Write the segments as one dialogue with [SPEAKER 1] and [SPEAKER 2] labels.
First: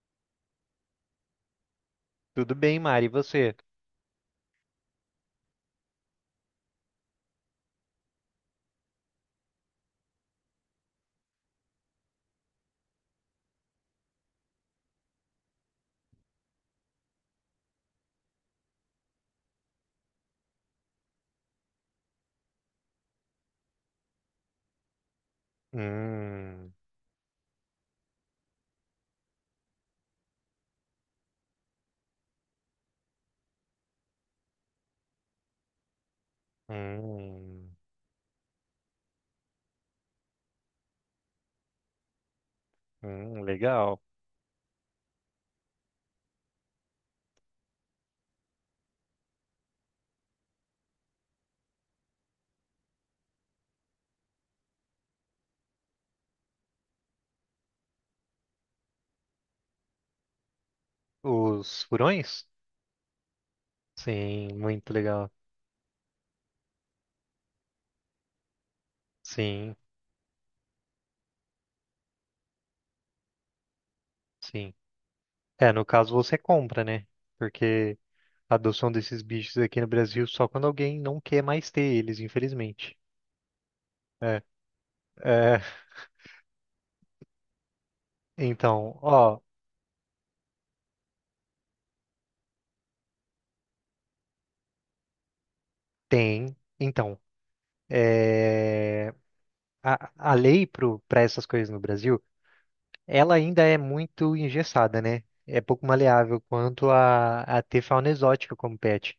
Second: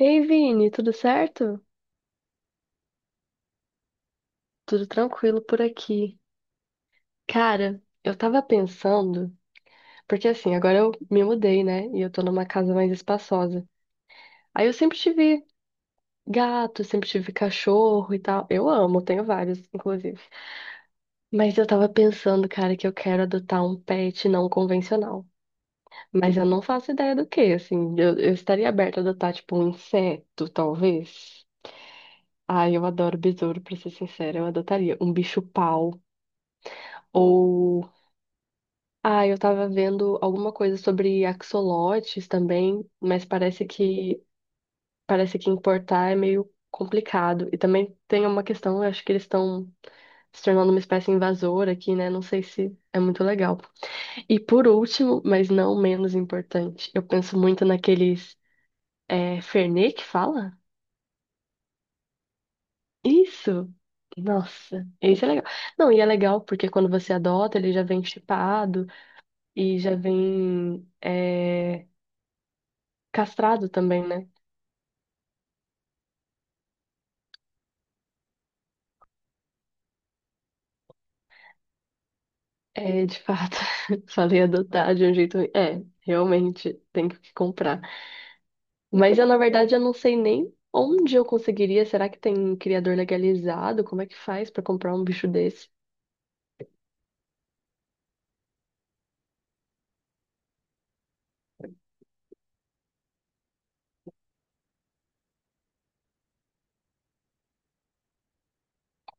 [SPEAKER 1] Ei, Vini, tudo certo?
[SPEAKER 2] Tudo bem, Mari, e você?
[SPEAKER 1] Tudo tranquilo por aqui. Cara, eu tava pensando, porque assim, agora eu me mudei, né? E eu tô numa casa mais espaçosa. Aí eu sempre tive gato, sempre tive cachorro e tal. Eu amo, tenho vários, inclusive. Mas eu tava pensando, cara, que eu quero adotar um pet não convencional. Mas eu não
[SPEAKER 2] Hum,
[SPEAKER 1] faço ideia do que, assim. Eu estaria aberta a adotar, tipo, um inseto, talvez. Ai, eu adoro besouro, pra ser sincera. Eu adotaria um bicho-pau.
[SPEAKER 2] hum,
[SPEAKER 1] Ou Ah, eu tava vendo alguma coisa sobre axolotes também, mas parece
[SPEAKER 2] legal.
[SPEAKER 1] que parece que importar é meio complicado. E também tem uma questão, eu acho que eles estão se tornando uma espécie invasora aqui, né? Não sei se é muito legal. E por último, mas não menos importante, eu penso muito naqueles Fernet que fala?
[SPEAKER 2] Os furões?
[SPEAKER 1] Isso!
[SPEAKER 2] Sim,
[SPEAKER 1] Nossa,
[SPEAKER 2] muito
[SPEAKER 1] esse é
[SPEAKER 2] legal.
[SPEAKER 1] legal. Não, e é legal porque quando você adota, ele já vem chipado
[SPEAKER 2] Sim,
[SPEAKER 1] e já vem. Castrado também, né?
[SPEAKER 2] sim. É, no caso você compra, né? Porque a adoção desses bichos aqui no Brasil só quando alguém não quer mais ter eles, infelizmente.
[SPEAKER 1] É, de fato,
[SPEAKER 2] É,
[SPEAKER 1] falei adotar de um jeito.
[SPEAKER 2] é,
[SPEAKER 1] É, realmente, tem que comprar.
[SPEAKER 2] então,
[SPEAKER 1] Mas eu, na
[SPEAKER 2] ó,
[SPEAKER 1] verdade, eu não sei nem onde eu conseguiria. Será que tem criador legalizado? Como é que faz pra comprar um bicho desse?
[SPEAKER 2] tem. Então, é, a lei para essas coisas no Brasil, ela ainda é muito engessada, né? É pouco maleável quanto a ter fauna exótica como pet.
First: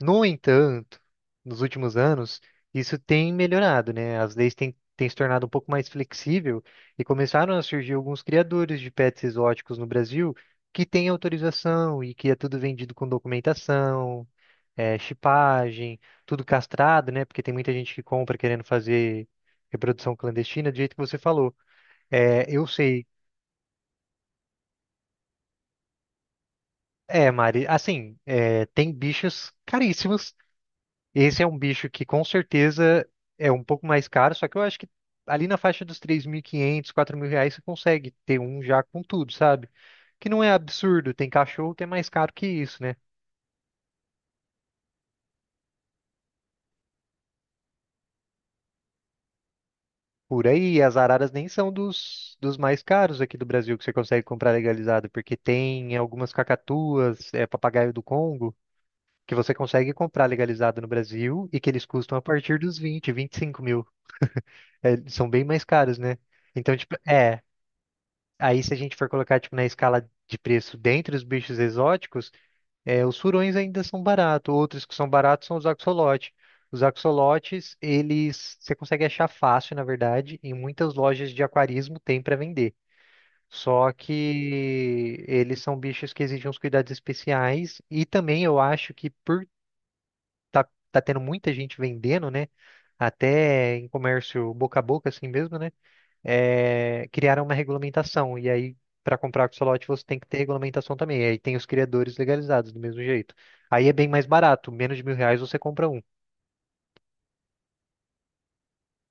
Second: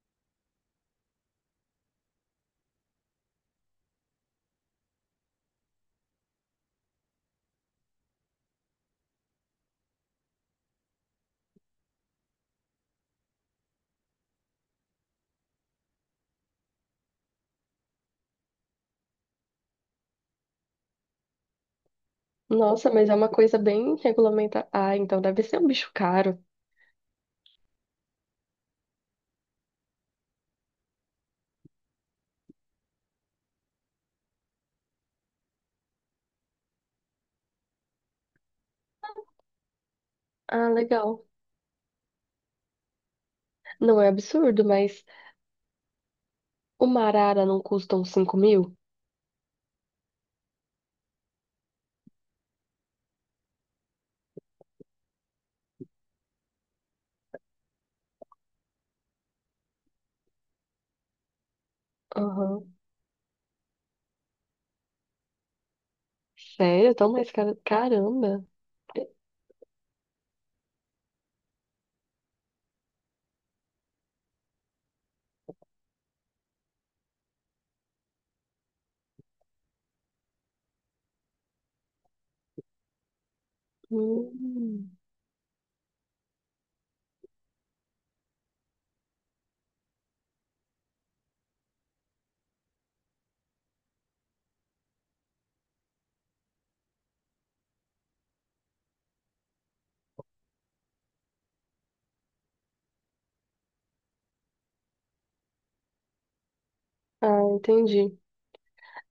[SPEAKER 2] No entanto, nos últimos anos, isso tem melhorado, né? As leis têm se tornado um pouco mais flexível e começaram a surgir alguns criadores de pets exóticos no Brasil que têm autorização e que é tudo vendido com documentação, chipagem, tudo castrado, né? Porque tem muita gente que compra querendo fazer reprodução clandestina, do jeito que você falou. É, eu
[SPEAKER 1] Nossa,
[SPEAKER 2] sei.
[SPEAKER 1] mas é uma coisa bem regulamentada. Ah, então deve ser um bicho caro.
[SPEAKER 2] É, Mari, assim, tem bichos caríssimos. Esse é um bicho que com certeza é um pouco mais caro, só que eu acho que ali na faixa dos 3.500, R$ 4.000 você consegue ter um já com tudo, sabe? Que não é
[SPEAKER 1] Ah,
[SPEAKER 2] absurdo,
[SPEAKER 1] legal.
[SPEAKER 2] tem cachorro que é mais caro que isso, né?
[SPEAKER 1] Não é absurdo, mas uma arara não custa uns 5.000?
[SPEAKER 2] Por aí, as araras nem são dos mais caros aqui do Brasil que você consegue comprar legalizado, porque tem algumas cacatuas, papagaio do Congo, que você consegue comprar legalizado no Brasil e que eles custam a partir
[SPEAKER 1] Aham.
[SPEAKER 2] dos 25 mil. É, são bem mais caros, né? Então,
[SPEAKER 1] Sério?
[SPEAKER 2] tipo,
[SPEAKER 1] Tão mais
[SPEAKER 2] é.
[SPEAKER 1] caro? Caramba.
[SPEAKER 2] Aí, se a gente for colocar, tipo, na escala de preço dentre os bichos exóticos, os furões ainda são baratos. Outros que são baratos são os axolotes. Os axolotes, eles você consegue achar fácil, na verdade, em muitas lojas de aquarismo tem para vender. Só
[SPEAKER 1] Hum.
[SPEAKER 2] que eles são bichos que exigem uns cuidados especiais. E também eu acho que por tá, tá tendo muita gente vendendo, né? Até em comércio boca a boca, assim mesmo, né? Criaram uma regulamentação. E aí, para comprar axolote, você tem que ter regulamentação também. E aí tem os criadores legalizados do mesmo jeito. Aí é bem mais barato, menos de R$ 1.000 você compra um.
[SPEAKER 1] Ah, entendi.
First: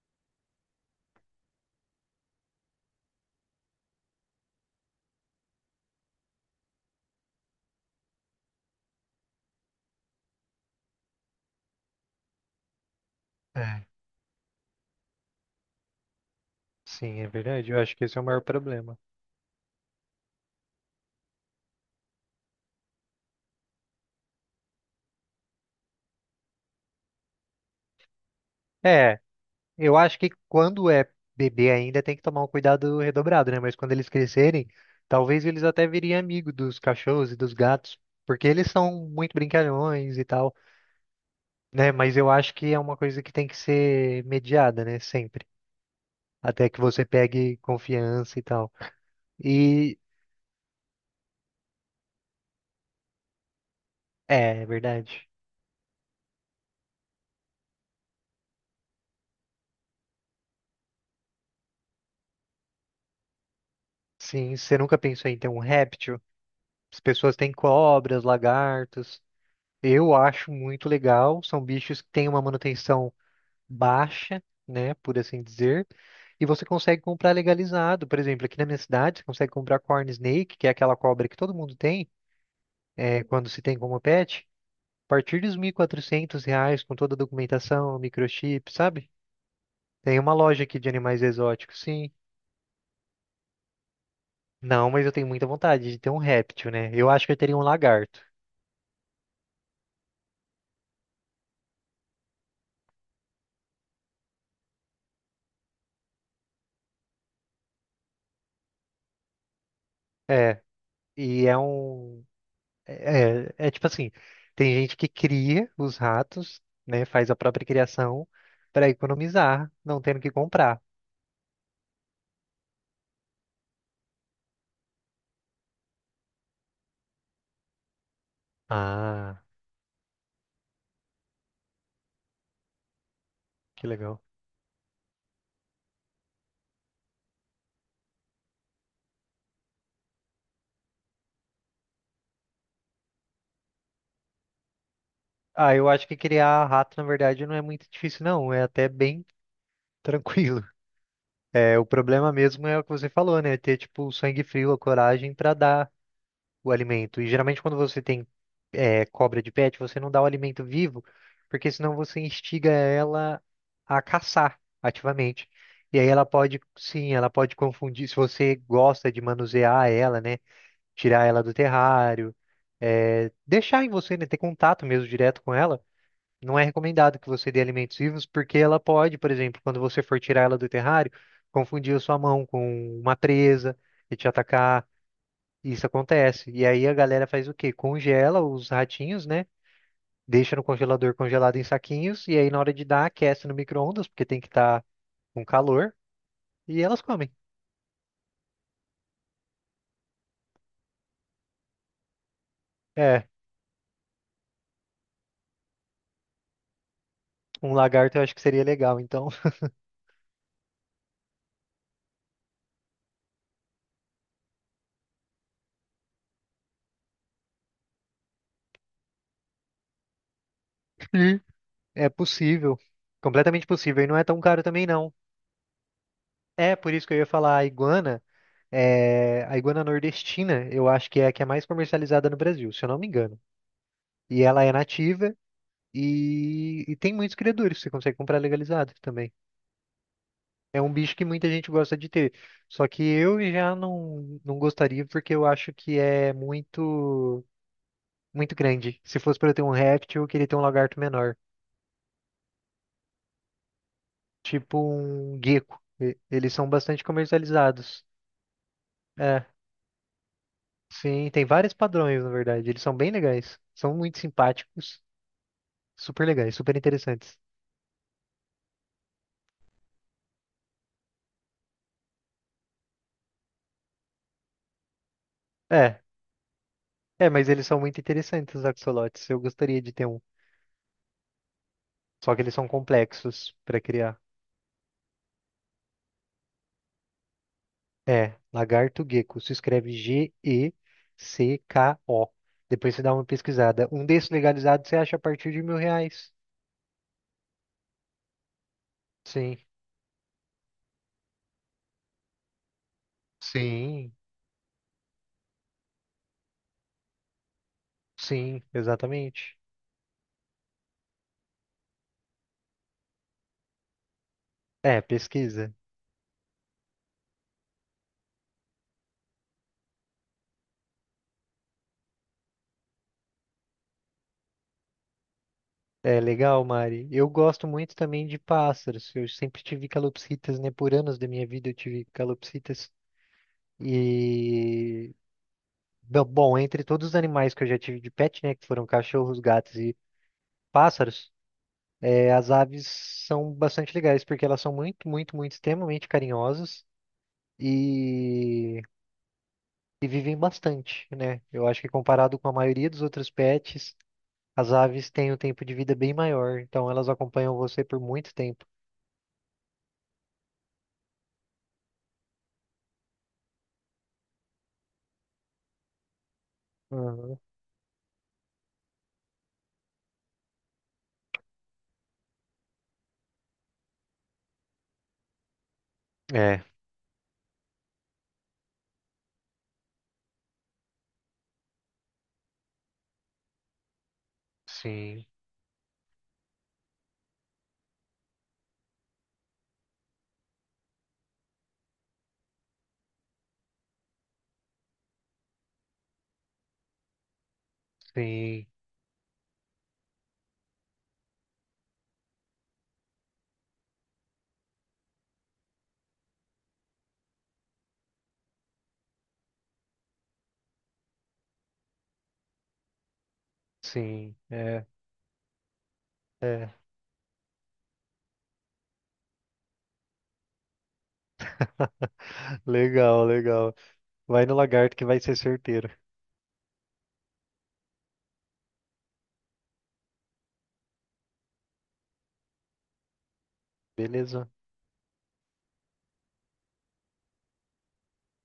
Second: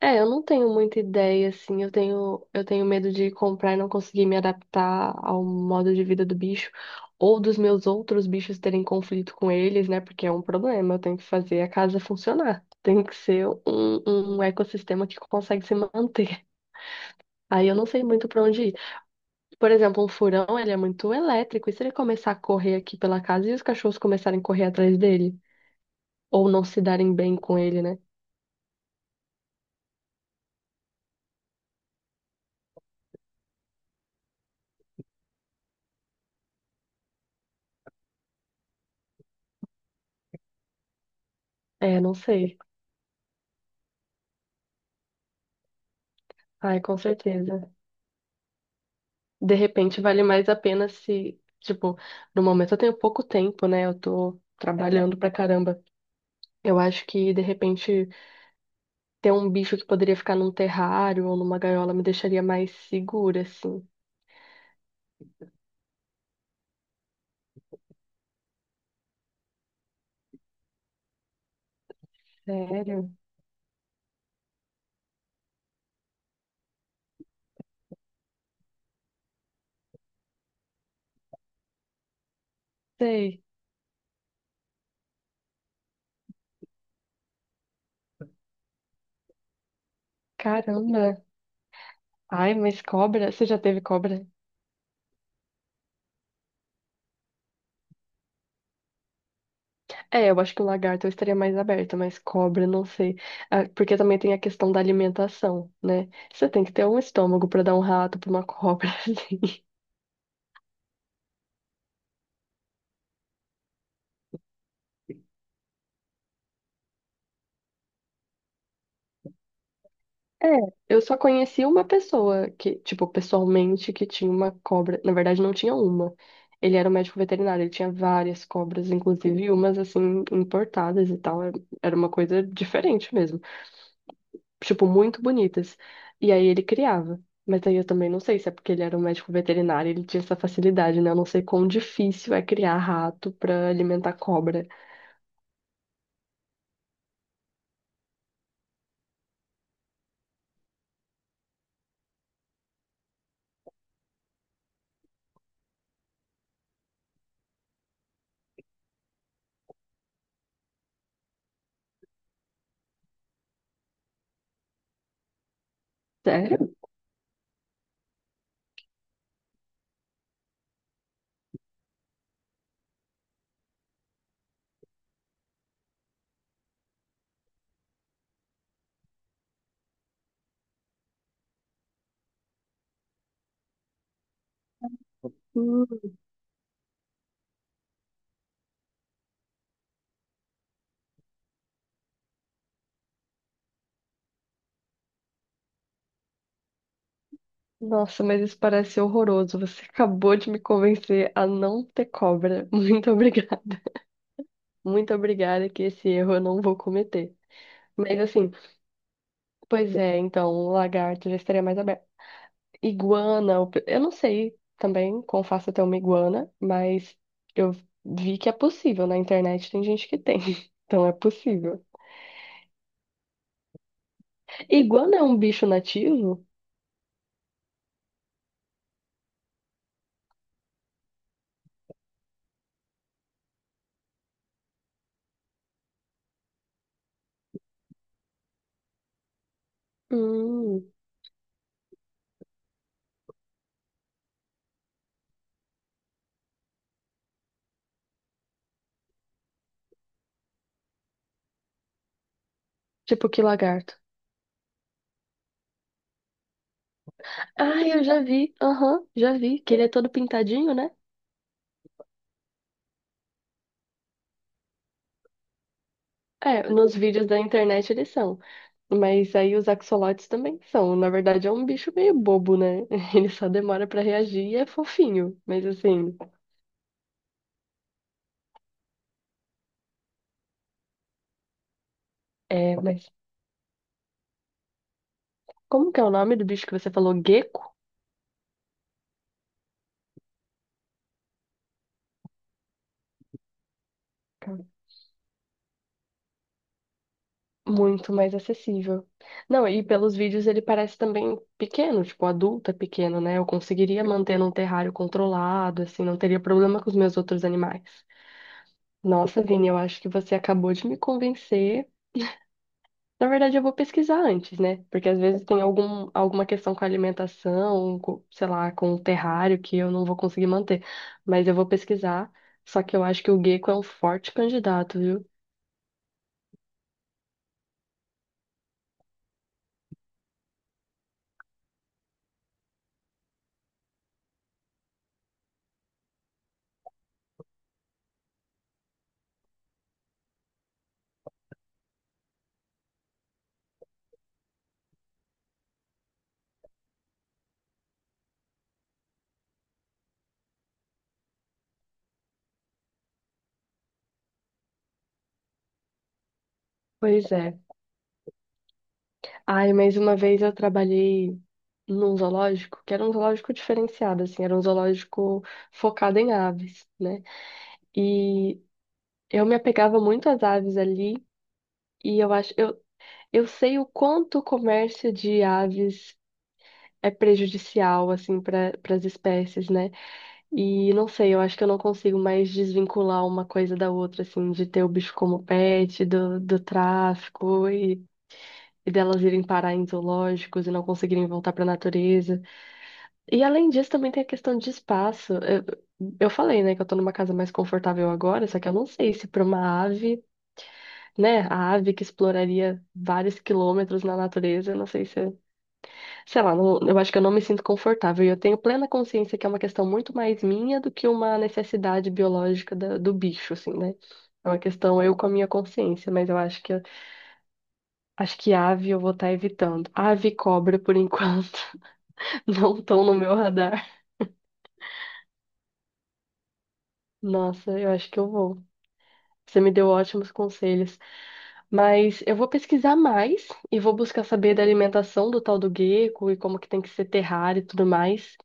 [SPEAKER 1] É, eu não tenho muita ideia, assim. Eu tenho medo de comprar e não conseguir me adaptar ao modo de vida do bicho, ou dos meus outros bichos terem conflito com eles, né? Porque é um problema. Eu tenho que fazer a casa funcionar. Tem que ser
[SPEAKER 2] É,
[SPEAKER 1] um ecossistema que consegue se manter.
[SPEAKER 2] sim, é
[SPEAKER 1] Aí
[SPEAKER 2] verdade.
[SPEAKER 1] eu
[SPEAKER 2] Eu
[SPEAKER 1] não
[SPEAKER 2] acho
[SPEAKER 1] sei
[SPEAKER 2] que esse é o
[SPEAKER 1] muito
[SPEAKER 2] maior
[SPEAKER 1] pra onde ir.
[SPEAKER 2] problema.
[SPEAKER 1] Por exemplo, um furão, ele é muito elétrico. E se ele começar a correr aqui pela casa e os cachorros começarem a correr atrás dele? Ou não se darem bem com ele, né?
[SPEAKER 2] É, eu acho que quando é bebê ainda tem que tomar um cuidado redobrado, né? Mas quando eles crescerem, talvez eles até virem amigo dos cachorros e dos gatos, porque eles são muito brincalhões e tal, né?
[SPEAKER 1] É, não
[SPEAKER 2] Mas eu acho
[SPEAKER 1] sei.
[SPEAKER 2] que é uma coisa que tem que ser mediada, né? Sempre. Até que
[SPEAKER 1] Ai, com
[SPEAKER 2] você pegue
[SPEAKER 1] certeza.
[SPEAKER 2] confiança e tal.
[SPEAKER 1] De
[SPEAKER 2] E
[SPEAKER 1] repente vale mais a pena se, tipo, no momento eu tenho pouco tempo, né? Eu tô
[SPEAKER 2] é
[SPEAKER 1] trabalhando
[SPEAKER 2] verdade.
[SPEAKER 1] pra caramba. Eu acho que de repente ter um bicho que poderia ficar num terrário ou numa gaiola me deixaria mais segura, assim.
[SPEAKER 2] Sim, você nunca pensou em ter um réptil? As pessoas têm cobras, lagartos. Eu acho muito legal. São bichos que têm uma
[SPEAKER 1] Sério?
[SPEAKER 2] manutenção baixa, né, por assim dizer. E você consegue comprar legalizado. Por exemplo, aqui na minha cidade, você consegue comprar corn snake, que é aquela cobra que todo mundo tem,
[SPEAKER 1] Sei.
[SPEAKER 2] quando se tem como pet. A partir dos R$ 1.400, com toda a documentação, microchip, sabe? Tem uma loja aqui de animais
[SPEAKER 1] Caramba.
[SPEAKER 2] exóticos, sim.
[SPEAKER 1] Ai, mas cobra? Você já teve cobra?
[SPEAKER 2] Não, mas eu tenho muita vontade de ter um réptil, né? Eu acho que eu teria um lagarto.
[SPEAKER 1] É, eu acho que o lagarto eu estaria mais aberta, mas cobra, não sei. Ah, porque também tem a questão da alimentação, né? Você tem que ter um estômago pra dar um rato pra uma cobra, assim.
[SPEAKER 2] É, e é um. É, é tipo assim: tem gente que cria os ratos, né? Faz a própria criação para economizar, não tendo que
[SPEAKER 1] É,
[SPEAKER 2] comprar.
[SPEAKER 1] eu só conheci uma pessoa que, tipo, pessoalmente, que tinha uma cobra. Na verdade, não tinha uma. Ele era um médico veterinário, ele tinha várias cobras,
[SPEAKER 2] Ah,
[SPEAKER 1] inclusive umas, assim, importadas e tal. Era uma coisa diferente mesmo.
[SPEAKER 2] que legal.
[SPEAKER 1] Tipo, muito bonitas. E aí ele criava. Mas aí eu também não sei se é porque ele era um médico veterinário, ele tinha essa facilidade, né? Eu não sei quão difícil é criar rato pra alimentar cobra.
[SPEAKER 2] Ah, eu acho que criar rato, na verdade, não é muito difícil, não. É até bem tranquilo. É, o problema mesmo é o que você falou, né? Ter, tipo, o sangue frio, a coragem para dar, o alimento. E geralmente quando você tem cobra de pet, você não dá o alimento vivo, porque senão você instiga ela a caçar ativamente. E aí ela pode,
[SPEAKER 1] Sério?
[SPEAKER 2] sim, ela pode confundir, se você gosta de manusear ela, né? Tirar ela do terrário, deixar em você, né? Ter contato mesmo direto com ela. Não é recomendado que você dê alimentos vivos, porque ela pode, por exemplo, quando você for tirar ela do terrário, confundir a sua mão com uma presa e te atacar. Isso acontece. E aí a galera faz o quê? Congela os ratinhos, né? Deixa no congelador congelado em saquinhos. E aí na hora de dar, aquece no micro-ondas, porque tem que estar com calor. E elas comem.
[SPEAKER 1] Nossa, mas isso parece horroroso. Você acabou de me convencer a não ter cobra. Muito
[SPEAKER 2] É,
[SPEAKER 1] obrigada. Muito obrigada que esse erro eu não vou cometer.
[SPEAKER 2] um lagarto
[SPEAKER 1] Mas
[SPEAKER 2] eu acho que
[SPEAKER 1] assim,
[SPEAKER 2] seria legal. Então,
[SPEAKER 1] pois é, então, lagarto já estaria mais aberto. Iguana, eu não sei também como faço até uma iguana, mas eu vi que é possível. Na internet tem gente que tem. Então é
[SPEAKER 2] hum.
[SPEAKER 1] possível.
[SPEAKER 2] É possível. Completamente possível. E não é tão caro também, não.
[SPEAKER 1] Iguana é um bicho nativo?
[SPEAKER 2] É, por isso que eu ia falar a iguana. A iguana nordestina, eu acho que é a que é mais comercializada no Brasil, se eu não me engano. E ela é nativa e tem muitos criadores. Você consegue comprar legalizado também. É um
[SPEAKER 1] Hum,
[SPEAKER 2] bicho que muita gente gosta de ter. Só que eu já não gostaria porque eu acho que é muito muito grande. Se fosse para eu ter um réptil, eu queria ter um lagarto menor,
[SPEAKER 1] tipo que lagarto.
[SPEAKER 2] tipo um gecko. Eles são bastante
[SPEAKER 1] Ah, eu
[SPEAKER 2] comercializados.
[SPEAKER 1] já vi. Aham, já
[SPEAKER 2] É,
[SPEAKER 1] vi. Que ele é todo pintadinho, né?
[SPEAKER 2] sim, tem vários padrões, na verdade. Eles são bem legais. São muito simpáticos, super legais,
[SPEAKER 1] É,
[SPEAKER 2] super
[SPEAKER 1] nos vídeos
[SPEAKER 2] interessantes.
[SPEAKER 1] da internet eles são. Mas aí os axolotes também são. Na verdade, é um bicho meio bobo, né? Ele só demora pra reagir e é fofinho. Mas
[SPEAKER 2] É,
[SPEAKER 1] assim,
[SPEAKER 2] é, mas eles são muito interessantes, os axolotes. Eu gostaria de ter um. Só que eles são
[SPEAKER 1] mas
[SPEAKER 2] complexos para criar.
[SPEAKER 1] como que é o nome do bicho que você falou? Gecko?
[SPEAKER 2] É, lagarto gecko. Se escreve Gecko. Depois você dá uma pesquisada. Um desses legalizados você acha a partir de R$ 1.000.
[SPEAKER 1] Muito mais acessível.
[SPEAKER 2] Sim,
[SPEAKER 1] Não, e pelos vídeos ele parece também pequeno, tipo, adulto é pequeno, né? Eu conseguiria
[SPEAKER 2] sim,
[SPEAKER 1] manter num terrário controlado, assim, não teria problema com os meus outros animais.
[SPEAKER 2] sim,
[SPEAKER 1] Nossa,
[SPEAKER 2] exatamente.
[SPEAKER 1] Vini, eu acho que você acabou de me convencer. Na verdade, eu vou pesquisar antes, né?
[SPEAKER 2] É,
[SPEAKER 1] Porque às vezes tem
[SPEAKER 2] pesquisa.
[SPEAKER 1] alguma questão com a alimentação, com, sei lá, com o terrário que eu não vou conseguir manter. Mas eu vou pesquisar. Só que eu acho que o gecko é um forte candidato, viu?
[SPEAKER 2] É legal, Mari. Eu gosto muito também de pássaros. Eu sempre tive calopsitas, né? Por anos da minha vida eu tive calopsitas. E. bom, entre todos os animais que eu já tive de pet, né? Que foram cachorros, gatos e pássaros. É, as aves são bastante legais porque elas são muito, muito, muito extremamente carinhosas e, e vivem bastante, né? Eu acho que comparado com a maioria dos outros pets, as aves têm um tempo de vida bem maior, então elas
[SPEAKER 1] Pois
[SPEAKER 2] acompanham
[SPEAKER 1] é.
[SPEAKER 2] você por muito tempo.
[SPEAKER 1] Ai, mas uma vez eu trabalhei num zoológico, que era um zoológico diferenciado, assim, era um zoológico focado em aves, né?
[SPEAKER 2] Uhum.
[SPEAKER 1] E eu me apegava muito às aves ali, e eu sei o quanto o comércio de aves
[SPEAKER 2] É,
[SPEAKER 1] é prejudicial, assim, para as espécies, né? E não sei, eu acho que eu não consigo mais desvincular uma coisa da outra, assim, de ter o bicho
[SPEAKER 2] sim,
[SPEAKER 1] como pet, do tráfico e delas irem parar em zoológicos e não conseguirem voltar para a natureza. E além disso, também tem a questão de espaço. Eu falei, né, que eu tô numa casa mais confortável agora, só
[SPEAKER 2] sim,
[SPEAKER 1] que eu não sei se para uma ave, né, a ave que exploraria vários quilômetros na natureza, eu não sei se é. Sei lá, eu acho que eu não me sinto confortável. E eu tenho plena consciência que é uma questão muito mais minha do que uma necessidade biológica do bicho, assim, né?
[SPEAKER 2] sim,
[SPEAKER 1] É uma
[SPEAKER 2] é,
[SPEAKER 1] questão eu com a minha consciência, mas eu acho
[SPEAKER 2] é.
[SPEAKER 1] que acho que ave eu vou estar evitando. Ave e cobra, por enquanto, não estão no
[SPEAKER 2] Legal,
[SPEAKER 1] meu
[SPEAKER 2] legal.
[SPEAKER 1] radar.
[SPEAKER 2] Vai no lagarto que vai ser certeiro.
[SPEAKER 1] Nossa, eu acho que eu vou. Você me deu ótimos conselhos. Mas eu vou pesquisar mais e vou buscar
[SPEAKER 2] Beleza.
[SPEAKER 1] saber da alimentação do tal do gecko e como que tem que ser terrário e tudo mais.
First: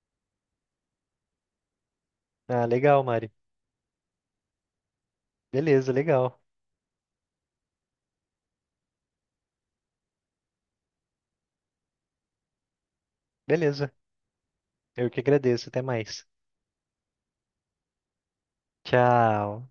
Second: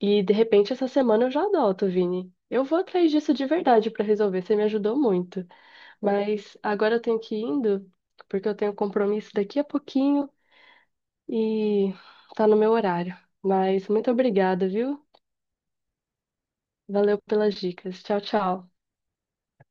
[SPEAKER 1] E de repente essa semana eu já adoto, Vini. Eu
[SPEAKER 2] Ah,
[SPEAKER 1] vou
[SPEAKER 2] legal,
[SPEAKER 1] atrás
[SPEAKER 2] Mari.
[SPEAKER 1] disso de verdade pra resolver, você me ajudou muito.
[SPEAKER 2] Beleza, legal.
[SPEAKER 1] Mas agora eu tenho que ir indo, porque eu tenho um compromisso daqui a pouquinho e tá no meu horário. Mas
[SPEAKER 2] Beleza.
[SPEAKER 1] muito obrigada, viu?
[SPEAKER 2] Eu que agradeço. Até mais.
[SPEAKER 1] Valeu pelas dicas. Tchau, tchau.
[SPEAKER 2] Tchau.